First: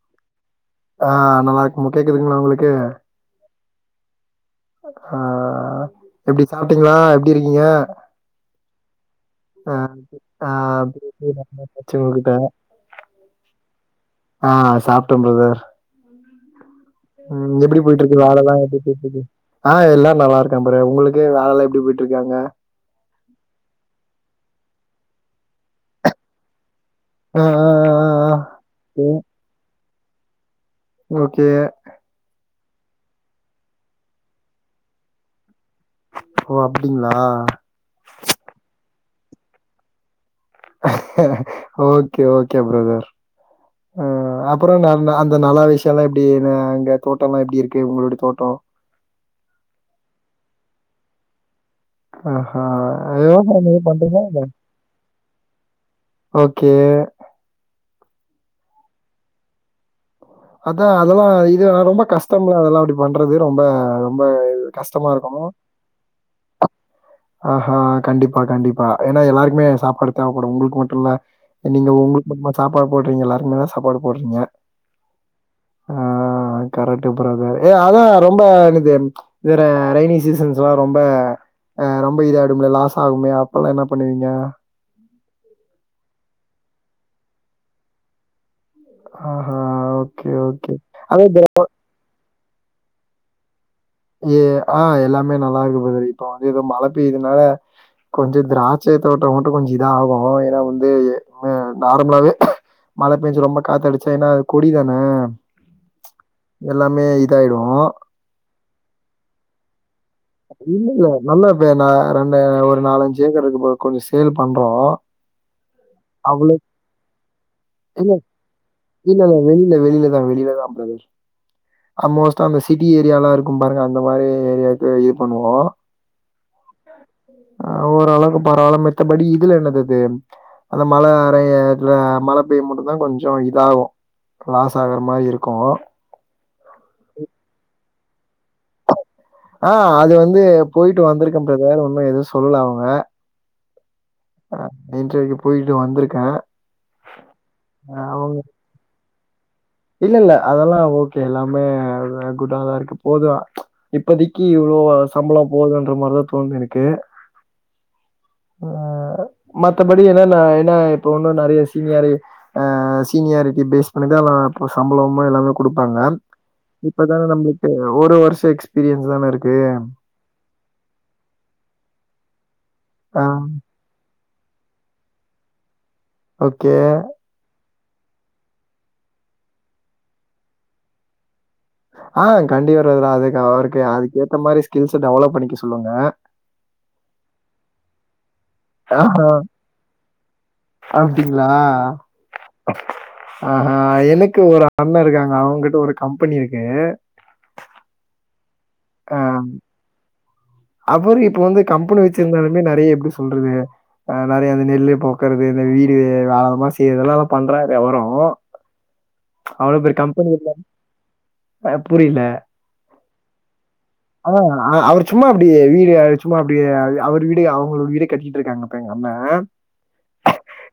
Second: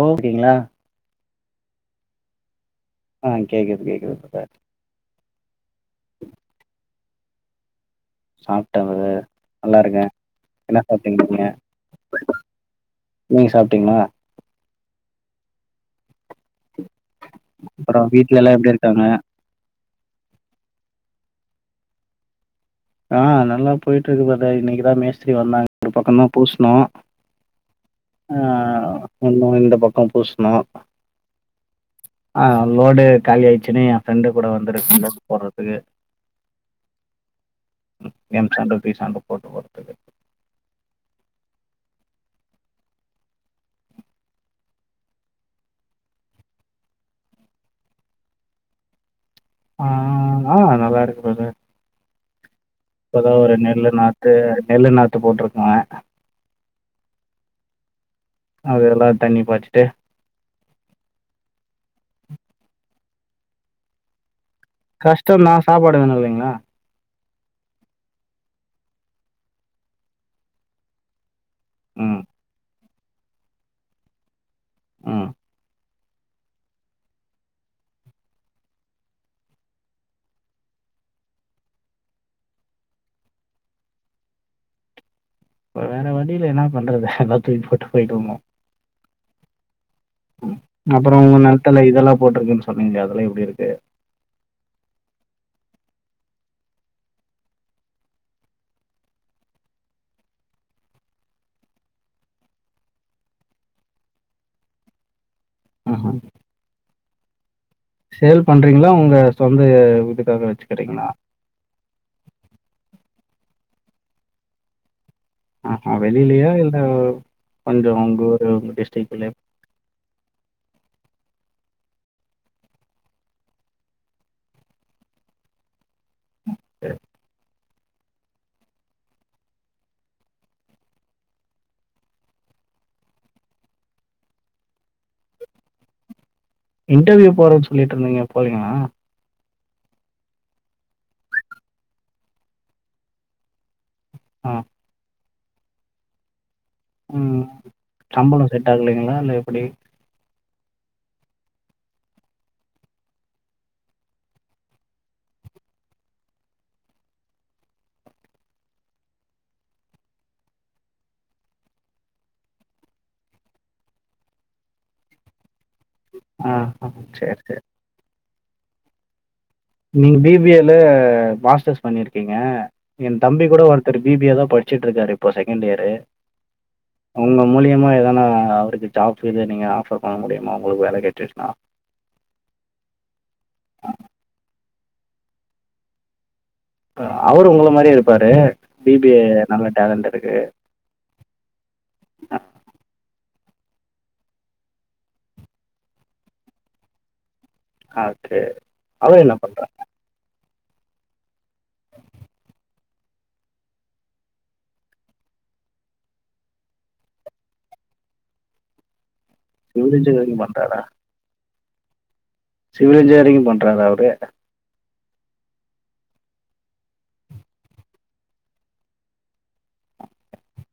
ஓகேங்ளா ஆ நல்லா இருக்மா கேக்குதுங்ளா உங்ளுக்கு ஆ கேக்குது கேக்குது இப்த்தா ஆ எப்டி சாப்ட்டீங்ளா எப்டி இருக்கீங்க சாப்ட்டே பிரதர் ஆ நல்லா இருக்கே ஆ என்ன சாப்ட்டீங்க நீங்க சேரி ஓகேட்டாங்க நீங்க சாப்டீங்ளா ஆ சாப்டோம் பிரதர் ம் எப்டி அப்புறோ போயிட்ருக்கு வீட்ல நாள் எல்லா எப்டி இருக்காங்க போயிட்ருக்கு ஆ எல்லார் நல்லா இருக்கா ப்ரே உங்களுக்கு வேலைல்லா எப்டி போய்ட்டு இருக்கு அங்க ஆ நல்லா போய்ட்டு இருக்கு ப்ரதர் இன்னைக்குதா மேஸ்திரி வந்தாங்க ஒரு பக்கந்தா பூஸ்னோ ஆ ம் ஒன்னு இந்த பக்கோ பூஸ்ணோ ஓகே ஆ லோடு காலி ஆயிச்சுன்னு என் ஃப்ரெண்டு கூட வந்துருக்கே லேத்துக் போடுறதுக்கு ஓ அப்டிங்ளா எம் சாண்ட்டு பி சாண்ட்டு போட்டு ஒட்றதுக் ஓகே ஓகே ப்ரதர் அ அப்றோ ந அந்த நல்ல விஷயோல்லா எப்டி அங்க தோட்டோல்லா எப்டி இருக்கு உங்களுடைய தோட்டோ ஆ ஆ நல்லா இருக்குதுங்க ஆஹா இப்ப தா ஒரு விவசாயம் எது நெல்லு பண்றீங்க நாத்து நெல்லு நாத்து போட்ருக்கே ஓகே அதெல்லா தண்ணி பாச்சுட்டு அதா அதெல்லா இது ரொம்ப கஷ்டம்லா அதெல்லா அப்டி பண்றது ரொம்ப ரொம்ப கஷ்டமா இருக்கும் கஷ்டந்தா சாப்பாடு வேணு இல்லைங்ளா ஆஹா கண்டிப்பா கண்டிப்பா ஏன்னா எல்லாருக்குமே சாப்பாடு தேவப்படு உங்களுக்கு மட்டுஇல்ல நீங்க ம் உங்களுக்கு மட்டுமா சாப்பாடு போடுறீங்க எல்லாருக்குமேதா சாப்பாடு போடுறீங்க ம் ஆ கரெக்ட் பிரதர் ஏய் அதா ரொம்ப இது இதுற ரெய்னி சீசன்ஸ்லா ரொம்ப அ ரொம்ப இதாய்டும்ல லாஸ் ஆகுமே அப்பல்லா என்ன பண்ணுவீங்க வேற வழியில்ல என்னா பண்றது எல்லா தூக்கி போட்டு போயிடுவேங்க அ ஆ அப்றோ உங்க நெலத்துல இதெல்லா போட்ருக்குன்னு சொன்னீங்களே அதெல்லா எப்டி இருக்கு ஏ ஆ எல்லாமே நல்லாருக்கு பிரதர் இப்ப வந்து ஏதோ மழ பெய்துனால கொஞ்ச திராட்சை தோட்டோ மட்டு கொஞ்ச இதாகு ஏனா வந்து ஆ நார்மலாவே மழ பேஞ்சு ரொம்ப காத்தடிச்சா ஏன்னா அது கொடி தான ம்ஹ்ம். எல்லாமே இதாய்டு சேல் பண்றீங்ளா உங்க சொந்த இது இல்லல்ல நல்லா இப்ப நா ரெண்டு ஒரு நாலஞ்சு ஏக்கரு இருக்கு ப்ரோ இப்போ கொஞ்சோ சேல் பண்றோ அ ஆ வெளிலியா இல்ல கொஞ்சம் இல்ல உங்க ஊரு, உங்க டிஸ்ட்ரிக்ட்குள்ளயே? இல்லல்ல வெளில வெளிலதா வெளிலதா ப் ப்ரோ அல் மோஸ்டா அந்த சிட்டி ஏரியாலா இரு கும் பாருங்க அந்த மாரி ஏரியாக்கு இது பண்ணுவோ அ ஓரளவுக்கு பரவால மித்தபடி இதுல என்னதுஇது அந்த மழ அறைய இல்ல மழ பெய்ய மட்டுதா கொஞ்சோ இதாகு லாசாகுர மாரி இருக்கு இன்டர்வியூ போறேன்னு சொல்லீட்ருந்தீங்க போறிங்ளா ஆ அது வந்து போய்ட்டு வந்திருக்க பிரதர் ஒன்னு எதுவு சொல்லல அவங்க ஆ. அ இன்டர்வியூக்கு போயிட்டு வந்திருக்கே ம் சம்பளோ செட் ஆகலைங்களா இல்ல எப்டி இல்ல இல்ல அதெல்லா ஓகே எல்லாமே குட்டாதா இருக்கு போது இப்பதிக்கி இவ்ளோ சம்பளம் போதுன்ற மாரிதா தோணுது எனக்கு ஆ மத்தபடி என்னென்ன இப்ப ஒன்னு நெறைய சீனியரு ஆ சீனியாரிட்டி பேஸ் பண்ணிதா எல்லார்க்கு சம்பளமா எல்லாமோ குடுப்பாங்க ஆ. ஆ. இப்போதான சரி, சரி. நம்மளுக்கு ஒரு வருஷ எக்ஸ்பீரியன்ஸ் தான இருக்கு நீங்க பி பி ஏ ல மாஸ்டர்ஸ் பண்ணிருக்கீங்க என் ஆ தம்பி கூட ஒருத்தரு பிபிஏ தான் படிச்சிட்டு இருக்காரு இப்போ செகண்ட் இயரு ஓகே உங்க மூலியமா எதன்னா அவருக்கு ஜாப் இது நீங்க ஆஃபர் பண்ண முடியுமா உங்களுக்கு வேல கெடச்சுருச்சுன்னா ஆ கண்டிப்பா ப்ரோ அதுக்கு அவருக்கு அதுக்கேத்த மாரி ஸ்கில்ஸ் டெவலப் பண்ணிக்க சொல்லுங்க அவர் உங்கள மாரியே இருப்பாரு பி பி ஏ நல்ல டேலண்ட் இருக்கு அப்டிங்ளா ஆ ஹ எனக்கு ஒரு அண்ண இருக்காங்க அவங்கிட்ட ஒரு கம்பெனி இருக்கு ஆகே அ அவரு என்ன பண்றா அவரு இப்போ வந்து கம்பெனி வெச்சிருந்தாலுமே நெறைய எப்டி சொல்றது அ நெறைய அந்த நெல்லு போக்குறது இந்த வீடு ஆழமா செய்யறது எல்லா பண்றாரு அவரு அவ்ளோ சிவில் பேர் இன்ஜினியரிங் கம்பெனில பண்றாரா ஆ புரில சிவில் இன்ஜினியரிங் பண்றாரா அவரு ஆ அவர் சும்மா அப்படியே வீடு சும்மா அப்படியே அவர் வீடு அவங்களோட வீட கட்டிட்டு இருக்காங்கப்ப எங்க அண்ண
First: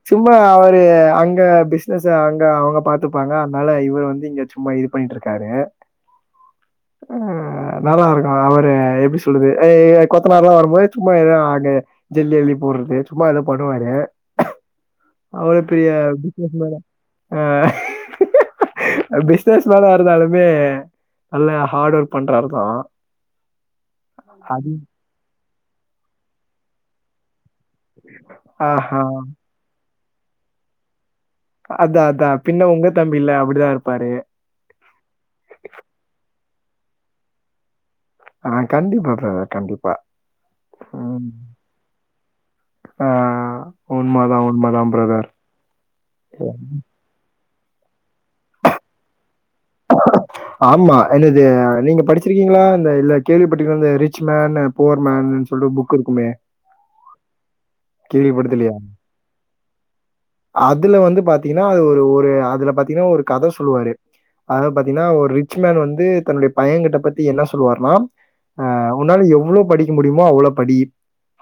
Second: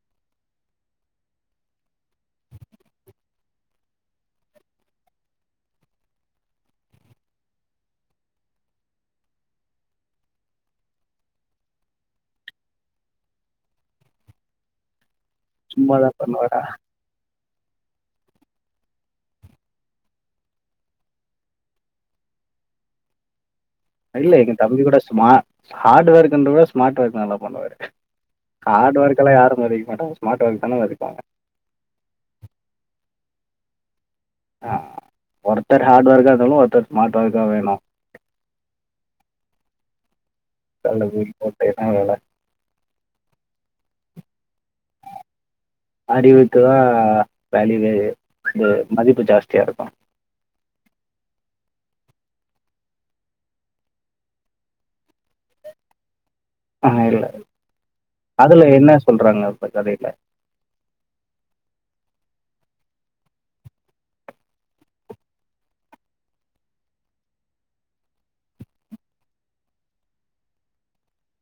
சும்மா அவரு அங்க பிசினஸ் அங்க அவங்க பாத் பத்துப்பாங்க அதனால இவரு வந்து இங்க சும்மா இது பண்ணிட்டு இருக்காரு ஆ நல்லாருக்கு அவரு எப்டி சொல்லுது கொத்தனார்ல்லா வரும்போது சும்மா எதா அங்க ஜல்லி அள்ளி போடுறது சும்மா அத பண்ணுவாரு அவ்ளோ பெரிய சும்மாதான் பிஸினஸ் பண்ணுவாரா மேனு அ பிசினஸ் மேனா இருந்தாலுமே நல்லா ஹார்ட் ஒர்க் பண்றாருதா இல்ல எங்க தம்பி கூட ஸ்மா ஹார்ட் ஒர்க்ன்றத ஸ்மார்ட் ஒர்க் நல்லா பண்ணுவாரு ஹார்ட் ஆஹா ஒர்க்லா யாரு மதிக்க மாட்டாங்க ஸ்மார்ட் ஒர்க் தான மதிப்பாங்க அதா அதா பின்ன உங்க தம்பில அப்டிதா இருப்பாரு ஆ ஒருத்தர் ஹார்டு ஒர்க்காருந்தாலு ஒருத்தர் ஸ்மார்ட் வொர்க்கா வேணு ஆ கண்டிப்பா பிரதர் கண்டிப்பா கல்ல ம். தூக்கி போட்டு என்னா வேல ஆ உண்மதா உண்மதா பிரதர் அறிவுக்குதா வால்யூவே இது மதிப்பு ஜாஸ்தியா இருக்கு ஆமா என்னது நீங்க படிச்சிருக்கீங்களா இந்த இல்ல கேள்விப்பட்ருக்கீங்களா இந்த ரிச் மேன் புவர் மேன்னு சொல்ட்டு புக் இருக்குமே ஆ ஹ இல்ல அதில கேள்விப்பட்டதில்லையா? என்ன சொல்றாங்க அந்த கதைல அதுல வந்து பாத்தீங்கன்னா அது ஒரு ஒரு அதுல பாத்தீங்கன்னா ஒரு கதை சொல்லுவாரு அத பாத்தீங்கன்னா ஒரு ரிச் மேன் வந்து தன்னுடைய பையன்கிட்ட பத்தி என்ன சொல்லுவார்ன்னா ஆ உன்னால எவ்ளோ படிக்க முடியுமோ அவ்ளோ படி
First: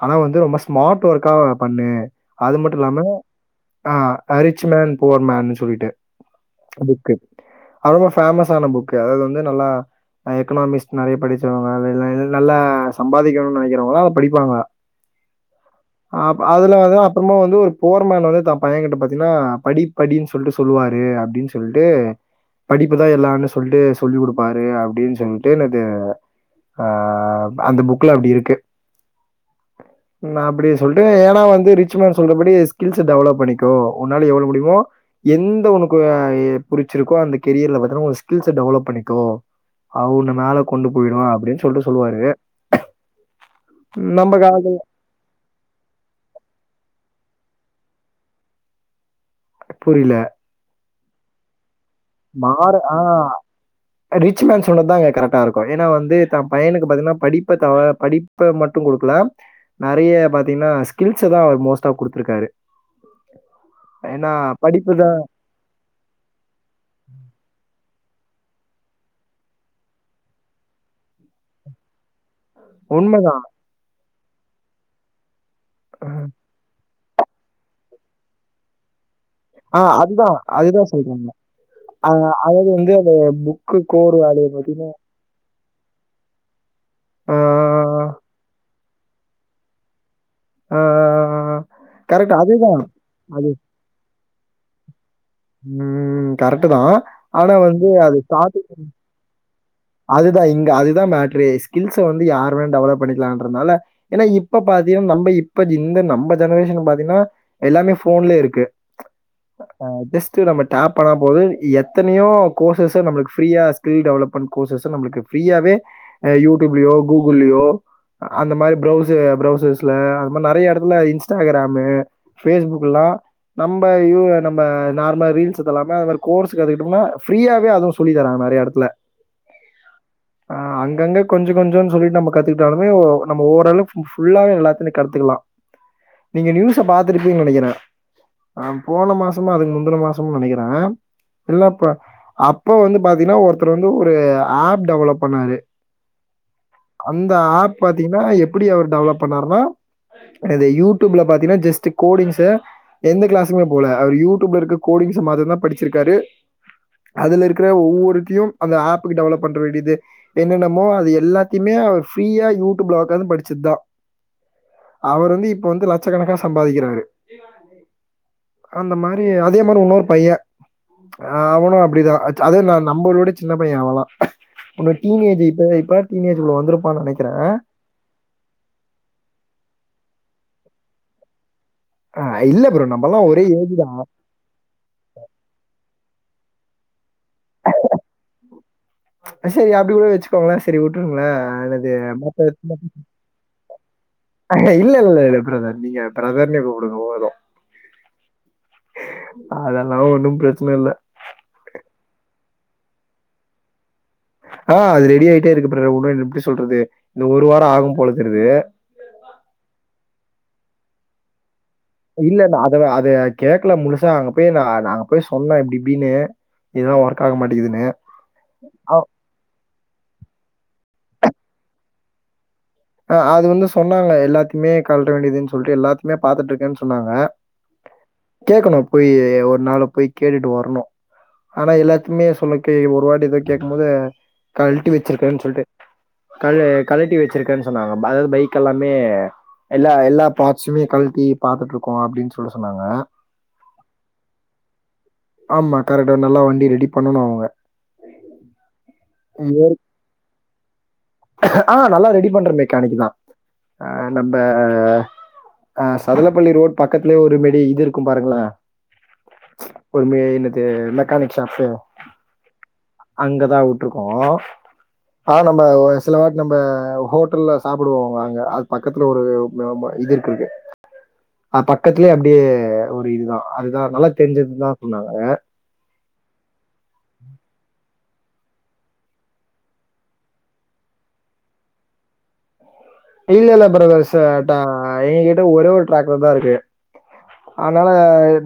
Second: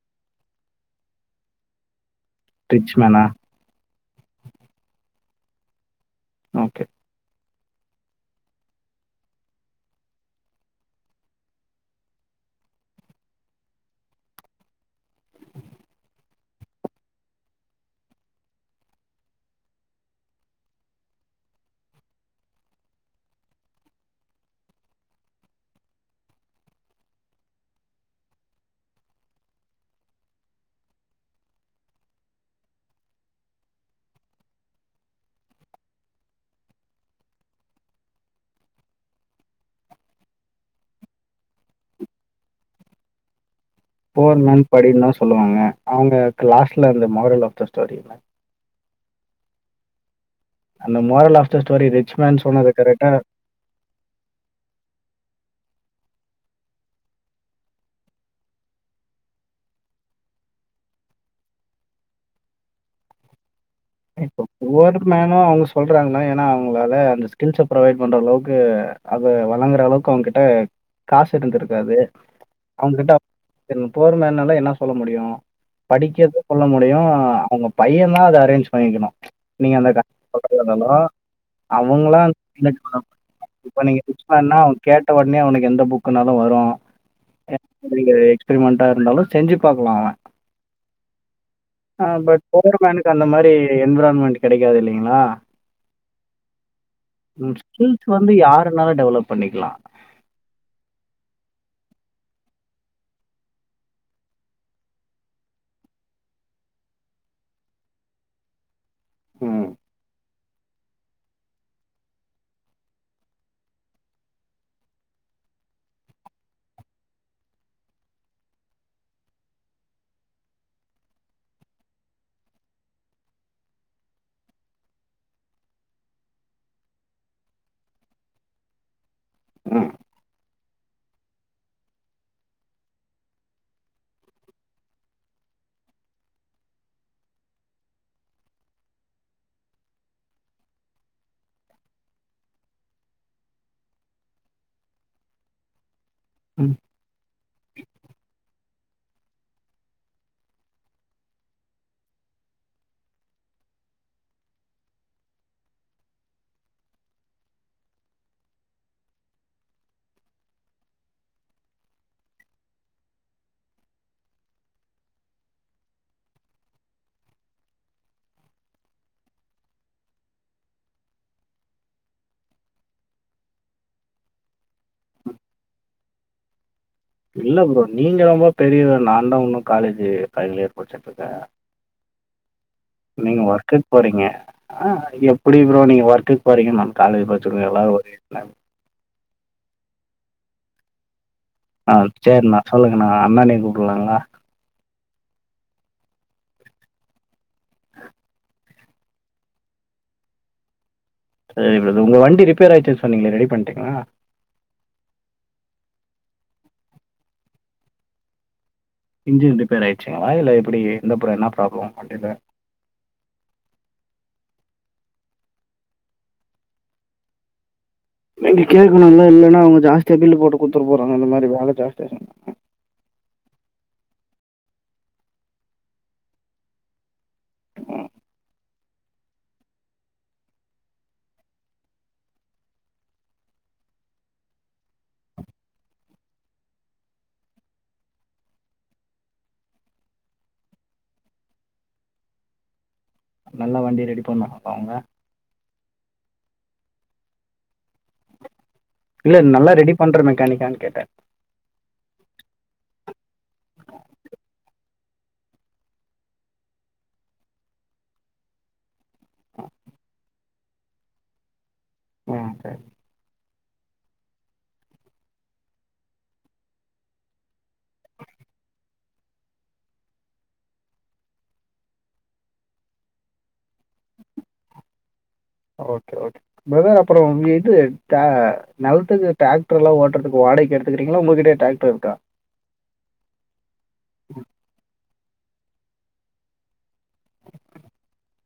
ஆனா வந்து ரொம்ப ஸ்மார்ட் ஒர்க்கா பண்ணு அது மட்டு ரிச் இல்லாம மேனா? ஆ ரிச் மேன் புவர் மேன் சொல்லிட்டு ஓகே. புக்கு அது ரொம்ப ஃபேமஸான புக்கு அதாவது வந்து நல்லா எக்கனாமிஸ்ட் நெறைய படிச்சவங்க நல்ல சம்பாதிக்கணுன் நெனக்கிறவங்க அத படிப்பாங்க அதுல வந்து அப்பறமா வந்து ஒரு புவர் மேன் வந்து தான் பையன் கிட்ட பாத்தீங்கன்னா படி படின்னு சொல்லிட்டு சொல்லுவாரு அப்படின் சொல்ட்டு படிப்புதா எல்லான்னு சொல்ட்டு சொல்லி குடுப்பாரு அப்டின் சொல்ட்டு னது ஆ அந்த புக்ல அப்டி இருக்கு நா அப்டி சொல்ட்டு ஏனா வந்து ரிச் மேன் சொல்றபடி ஸ்கில்ஸ்ச டெவலப் பண்ணிக்கோ உன்னால எவ்ளோ முடிமோ எந்த உனக்கு புடிச்சிருக்கோ அந்த கெரியர்ல பாதன்னா உ ஸ்கில்ஸ டெவலப் பண்ணிக்கோ அவ உன்ன மேல கொண்டு போயிடு அப்டின் சொல்ட்டு சொல்லுவாரு நம்ம போர் மேன் காலத்துல படின் தா சொல்லுவாங்க அவங்க க்ளஸ்ல அந்த மாரல் ஆஃப் த ஸ்டோரி புரில அந்த moral of the story rich man சொன்னது மாற ஆ கரெட்டா [inaudible] ரிச் மேன் சொன்னதா அங்க கரெட்டா இருக்கு ஏனா வந்து தா பையனுக்கு பாத்தீங்னா படிப்ப த படிப்ப மட்டு குடுக்ல நறைய பாத்தீங்கன்னா ஸ்கில்ஸ தா அவர் மோஸ்ட்டா குடுத்துருக்காரு ஏன்னா இப்ப படிப்பு புவர் தான் மேனு அவ சொல்றாங்கனே ஏனா அவங்களால அந்த ஸ்கில்ஸ ப்ரொவைட் பண்ற அளவுக்கு அது வழங்குற அளவுக்கு அவங்கிட்ட காசு இருந்துருக்காது அவங்க உண்ம. கிட்ட போறமேனால என்ன சொல்ல முடியு படிக்கத் சொல்ல முடியு அவங்க பைய தா அத அரேஞ்ச் பன்னிக்கணு நீங்க ஆ அந்த கா அதுதான், [unintelligible] அதுதான் அலோ சொல்றேங்க. அ அவங்களா அதாவது வந்து அந்த [unintelligible] புக்கு இப்ப நீங்க கோர் ஃபிக்ஸ் வேலைய பண்ணா பார்த்தீங்கன்னா, கக் ஒட்னே அவனுக்கு எந்த புக்குனாலு வரு ஆ, [unintelligible] எக்ஸ்பீரீமென்ட் எதா இருந்தாலு செஞ்சு பாக்லா ஆ ஆ கரெக்ட் பட் அதுதான். புவர்மனுக்கு அந்த அது மாரி என்விரான்மெண்ட் கிடைக்காது இல்லைங்களா ம் கரெட்டு தா ஆனா வந்து அது பாத் ஆறுநாலு டெவலப் பண்ணிக்லா அதுதா இங்க அதுதா மட்ரே ஸ்கில்ஸ வந்து யாருமே டெவலப் பண்ணிக்கலான்றதுனால ஏனா இப்ப பாத்தீங்க நம்ம இப்ப இந்த நம்ம ஜெனரேஷன் பாத்தீங்கனா எல்லாமே ஃபோன்லே இருக்கு ம். ஆ பிஸ் சி நம்ம டப் பண்ண போது எத்தனயோ கோசஸ்ஸ நம்ளுக்கு ஃப்ரீயா ஸ்கில் டெவலப் பண் கோர்சஸ நம்ளுக்கு ஃப்ரீயாவே அ யூட்யூப்லயோ கூகுள்ளியோ அந்த மாரி ப்ரௌச ப்ரௌசர்ஸ்ல அந்த மாரி நறைய எடத்துல இன்ஸ்டாக்ரமு பேஸ்புக்குல்லா நம்ப இ நம்ப நார்ம ரீல்ஸ் இதெல்லாம ஒரு கோர்ஸ் கத்துக்கிட்டம்னா ஃப்ரீயாவே அதுவு சொல்லி தராங்க நறைய எடத்துல ம் ஆ அங்கங்க கொஞ்சோ கொஞ்சோம்ன் சொல்லி நம்ம கத்துக்கிட்டாலுமே நம்ம ஓரளவு ஃபுல்லாவே எல்லாத்தையுமே கத்துக்கலா நீங்க நியூஸ பாத்துருபீங் நெனைக்கிற ஆ போன மாசமோ அதுக்கு முந்துன மாசமோ நினைக்கிற இல்லப்பா அப்ப வந்து பாத்தீங்ன்னா ஒருத்தர் வந்து சோ அப் டெவலப் பண்ணாரு ம் அந்த ஆப் பாத்தீங்னா எப்படி அவர் டெவலப் பண்ணாருனா அது யூட்யூப்ல பாத்தீங்கன்னா ஜஸ்ட்டு கோடிங்ச எந்த க்ளாஸுமே போல அவரு யூட்யூப்ல இருக்க கோடிங்ச பாத்துதா படிச்சிருக்காரு அதுல இருக்குற ஒவ்வொருத்தையு அந்த ஆப்புக்கு டெவலப் பண்ண வேண்டியது என்னென்னமோ அது எல்லாத்தைமே அவர் ஃப்ரீயா யூட்யூப்ல உக்காந்து படிச்சு தா அவர் வந்து இப்ப வந்து லட்சக்கணக்கா சம்பாதிக்கிறாரு அந்த மாரி அதே மாரி இன்னொரு பைய ஆ அவனு அப்டிதா அது நம்மளோட சின்ன பைய அவலா உன்ன டீனேஜ் இப்ப இப்ப டீனேஜ்ல வந்துருப்பான் நினைக் இல்ல ப்ரோ நீங்க ரொம்ப பெரியவர் நாந்தா இன்னு காலேஜூ ஃபைனல் இயர் படிச்சிட்டு இருக்க ஆ இல்ல ப்ரோ நம்மல்லா ஒரே ஏஜ் தா போறீங்க. ஆ எப்டி ப்ரோ நீங்க ஒர்க்குக் போறீங்க நா காலேஜ் படிச்சுக்க எல்லா ஒரு செரி அப்டி கூட வெச்சுக்கோங்களே செரி உட்டுருங்களேன் ஆனது ஆ சரிண்ணா. மத்த சொல்லுங்கண்ணா. அண்ணனையும் கூப்பிடலாங்களா? இல்லல்லல்ல பிரதர் நீங்க பிரதர்னே கூப்டுங்க போது அதெல்லா ஒன்னு பிரச்சன இல்ல சேரி பிரதர் உங்க வண்டி ரிப்பேர் ஆயிடிச்சுனு சொன்னீங்ளே ரெடி பண்ட்டீங்ளா அ அது ரெடி ஆயிட்டே இருக்கு பிரதர் உன்ட எப்டி சொல்றது இன்னு ஒரு வாரோ ஆகு போல தெரியுது இஞ்சின் ரிப்பேர் ஆயிருச்சுங்ளா இல்ல எப்டி இந்த‌‌ ப்ரா என்ன ப்ராப்ளம் வண்டில? இல்ல இல்ல அதுவ அது கேக்கல முழுசா அங்க போய் நா நாங்க போய் சொன்னோ இப்டி இப்டின்னு இதுலா ஒர்க் ஆக மாட்டிங்கிதுன்னு நீங்க கேட்குனுல்ல இல்லனா அவங்க ஜாஸ்தியா பில் போட்டு குடுத்துட போறாங்க இந்த மாரி வேல ஜாஸ்தியா செஞ் அ அது வந்து சொன்னாங்க எல்லாத்துக்குமே கழட்ட வேண்டியதுன்னு சொல்லிட்டு எல்லாத்துக்குமே பாத்துட்டு இருக்கேன்னு சொன்னாங்க கேக்கணு போயி ஒரு நாளு போய் கேட்டுட்டு வரணு ஆனா எல்லாத்துக்குமே சொல்லக்கு ஒரு வாட்டி போய் கேக்கு போது கழட்டி வெச்சிருக்கேன்னு சொல்ட்டு கழ கழட்டி வெச்சிருக்கேன்னு சொன்னாங்க அதாவது பைக் எல்லாமே எல்லா எல்லா பார்ட்ஸ்சுமே கழட்டி பாத்துட்டு இருக்கோ அப்டின்னு சொல்ல சொன்னாங்க நல்லா வண்டி ரெடி பண்ணுவாங்களா அவங்க ஆமா கரெக்டா நல்லா வண்டி ரெடி பண்ணுனு அவங்க இல்ல நல்லா ரெடி பண்ற மெக்கானிக்கான்னு கேட்ட அ நல்லா ரெடி பண்ற மெக்கானிக் தா அ நம்ம அ சதலப்பள்ளி ரோட் பக்கத்துலே ஒரு மெடி இது இருக்கு பாருங்ளே ஒரு மெ என்னது மெக்கானிக் ஷாப்பு ம் செரி அங்கதா உட்ருக்கோ அ நம்ப வ சில வாட்டி நம்ப ஹோட்டல்ல சாப்டுவோ அங்க அது பக்கத்துல ஒரு ஆமா இது இருக்கு இங்க அது பக்கத்துலே அப்டியே ஒரு இதுதா அதுதா நல்லா தெரிஞ்சதுன்னு தா சொன்னாங்க ஓகே ஓகே பிரதர் அப்றோ இது [unintelligible] நெலத்துக்கு டிராக்டர்லா ஓட்டுறதுக்கு வாடகைக்கு எடுத்துக்கீறீங்ளா உங்ககிட்டயே டிராக்டர் இருக்கா இல்ல இல்ல பிரதர்ஸ் ச டா எங்க கிட்ட ஒரே ஒரு டிராக்டர் தா இருக்கு அதனால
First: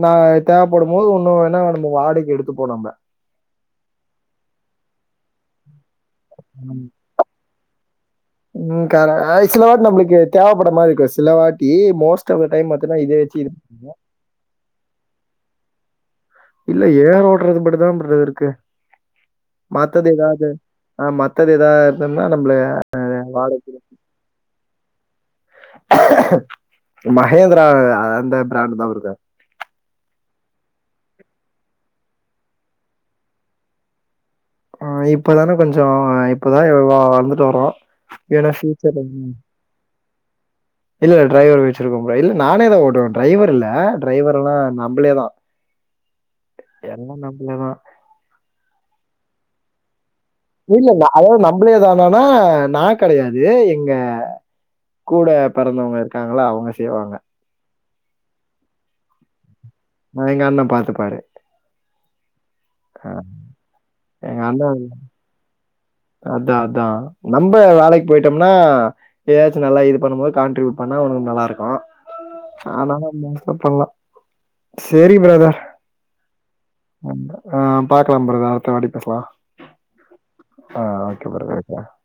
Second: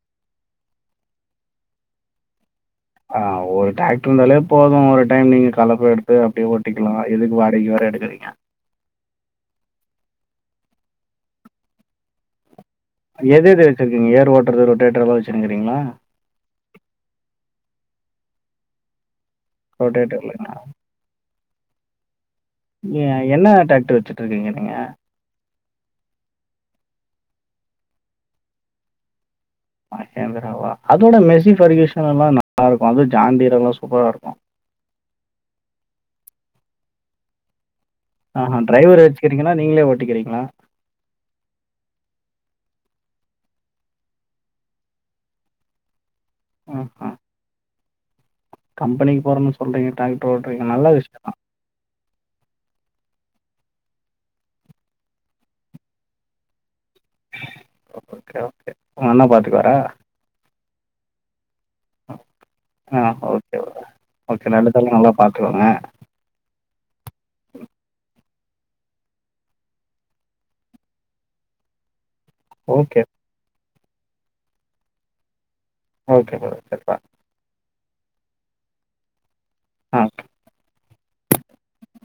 நா தேவப்படும்போது ஒண்ணு வேணா நம்ம வாடகைக்கு எடுத்துப்போ நம்ப அ ஒரு டிராக்டர் இருந்தாலே போது ஒரு டைம் நீங்க கலப்பு எடு த்து அப்டியே ம். ஓட்டிக்கலா எதுக்கு வாடகைக்கு வேற எடுக்குறீங்க? ம் கேர அ சிலவாட்டி நம்மளுக்கு தேவப்பட்ற மாரி இருக்கு சிலவாட்டி மோஸ்ட் ஆப்த டைம் பாத்தினா இது எது எது வெச்சுருக்கீங்க ஏர் ஓட்டுறது ரொட்டேட்டர்ல்லா வெச்சுருக்கறீங்ளா? இல்ல ஏர் ஓட்றதுக்கு மட்டு தா பிரதர் இருக்கு மத்தது ரொட்டேட்டர்ல எதாவ்து என்ன அ மத்தது எதா இருந்தன்னா நம்மளே நீ என்ன டிராக்டர் வெச்சுட்டு இருக்கீங்க நீங்க மகேந்திரா அ அந்த பிராண்ட் தா இருக்கு மகேந்திரவா அதோட மெஸ்ஸி பர்கியூஷன் எல்லா நல்லா இருக்கு அது ஜான் டீரே எல்லா சூப்பரா இருக்கு அ இப்பதானே கொஞ்சோ இப்பதா வா வளந்துட்டு வர்றோ ஆஹா ட்ரைவர வெச்சுக்கிறீங்ளா நீங்களே ஓட்டிக்கிறீங்ளா இல்ல இல்ல டிரைவர் வெச்சிருக்கோ இல்ல நானே தா ஓட்டுவே ட்ரைவர் இல்ல ட்ரைவர்லா நம்பளே தா ஆஹ. எல்லா நம்பளேதா கம்பெனிக்கு போறன்னு சொல்றீங்க ட்ராக்டர் ஓட்டு இல்ல இல்ல அதாவது நம்பளே தானானா நா கெடயாது எங்க கூட பெறந்தவங்க இருக்காங்கள்ல அவங்க செய்வாங்க ஓகே ஓகே உங்க அண்ண பாத்துக்குவாரா அ எங்க அண்ண பாத்துப்பாரு ஆ அ ஓகே ப்ரோ ஓகே ரெண்டு பேருமே நல்லா பாத்துகோங்க. அதா அதா நம்ப வேலைக்கு போயிட்டோம்னா ஏ ஆச் நல்லா இது பண்ணும் போது காான்ட்ரிபூ பண்ணா உனக்கு நல்லா இருக்கும். ஓகே, செரி பிரதர் ஓகே பிரதர் செரிப்பா அந்த ஆ பாக்லா ப்ரோ அடுத்த வாட்டி பேஸ்லா ஆ கே ஆ ஓகே பிரதர் [unintelligible]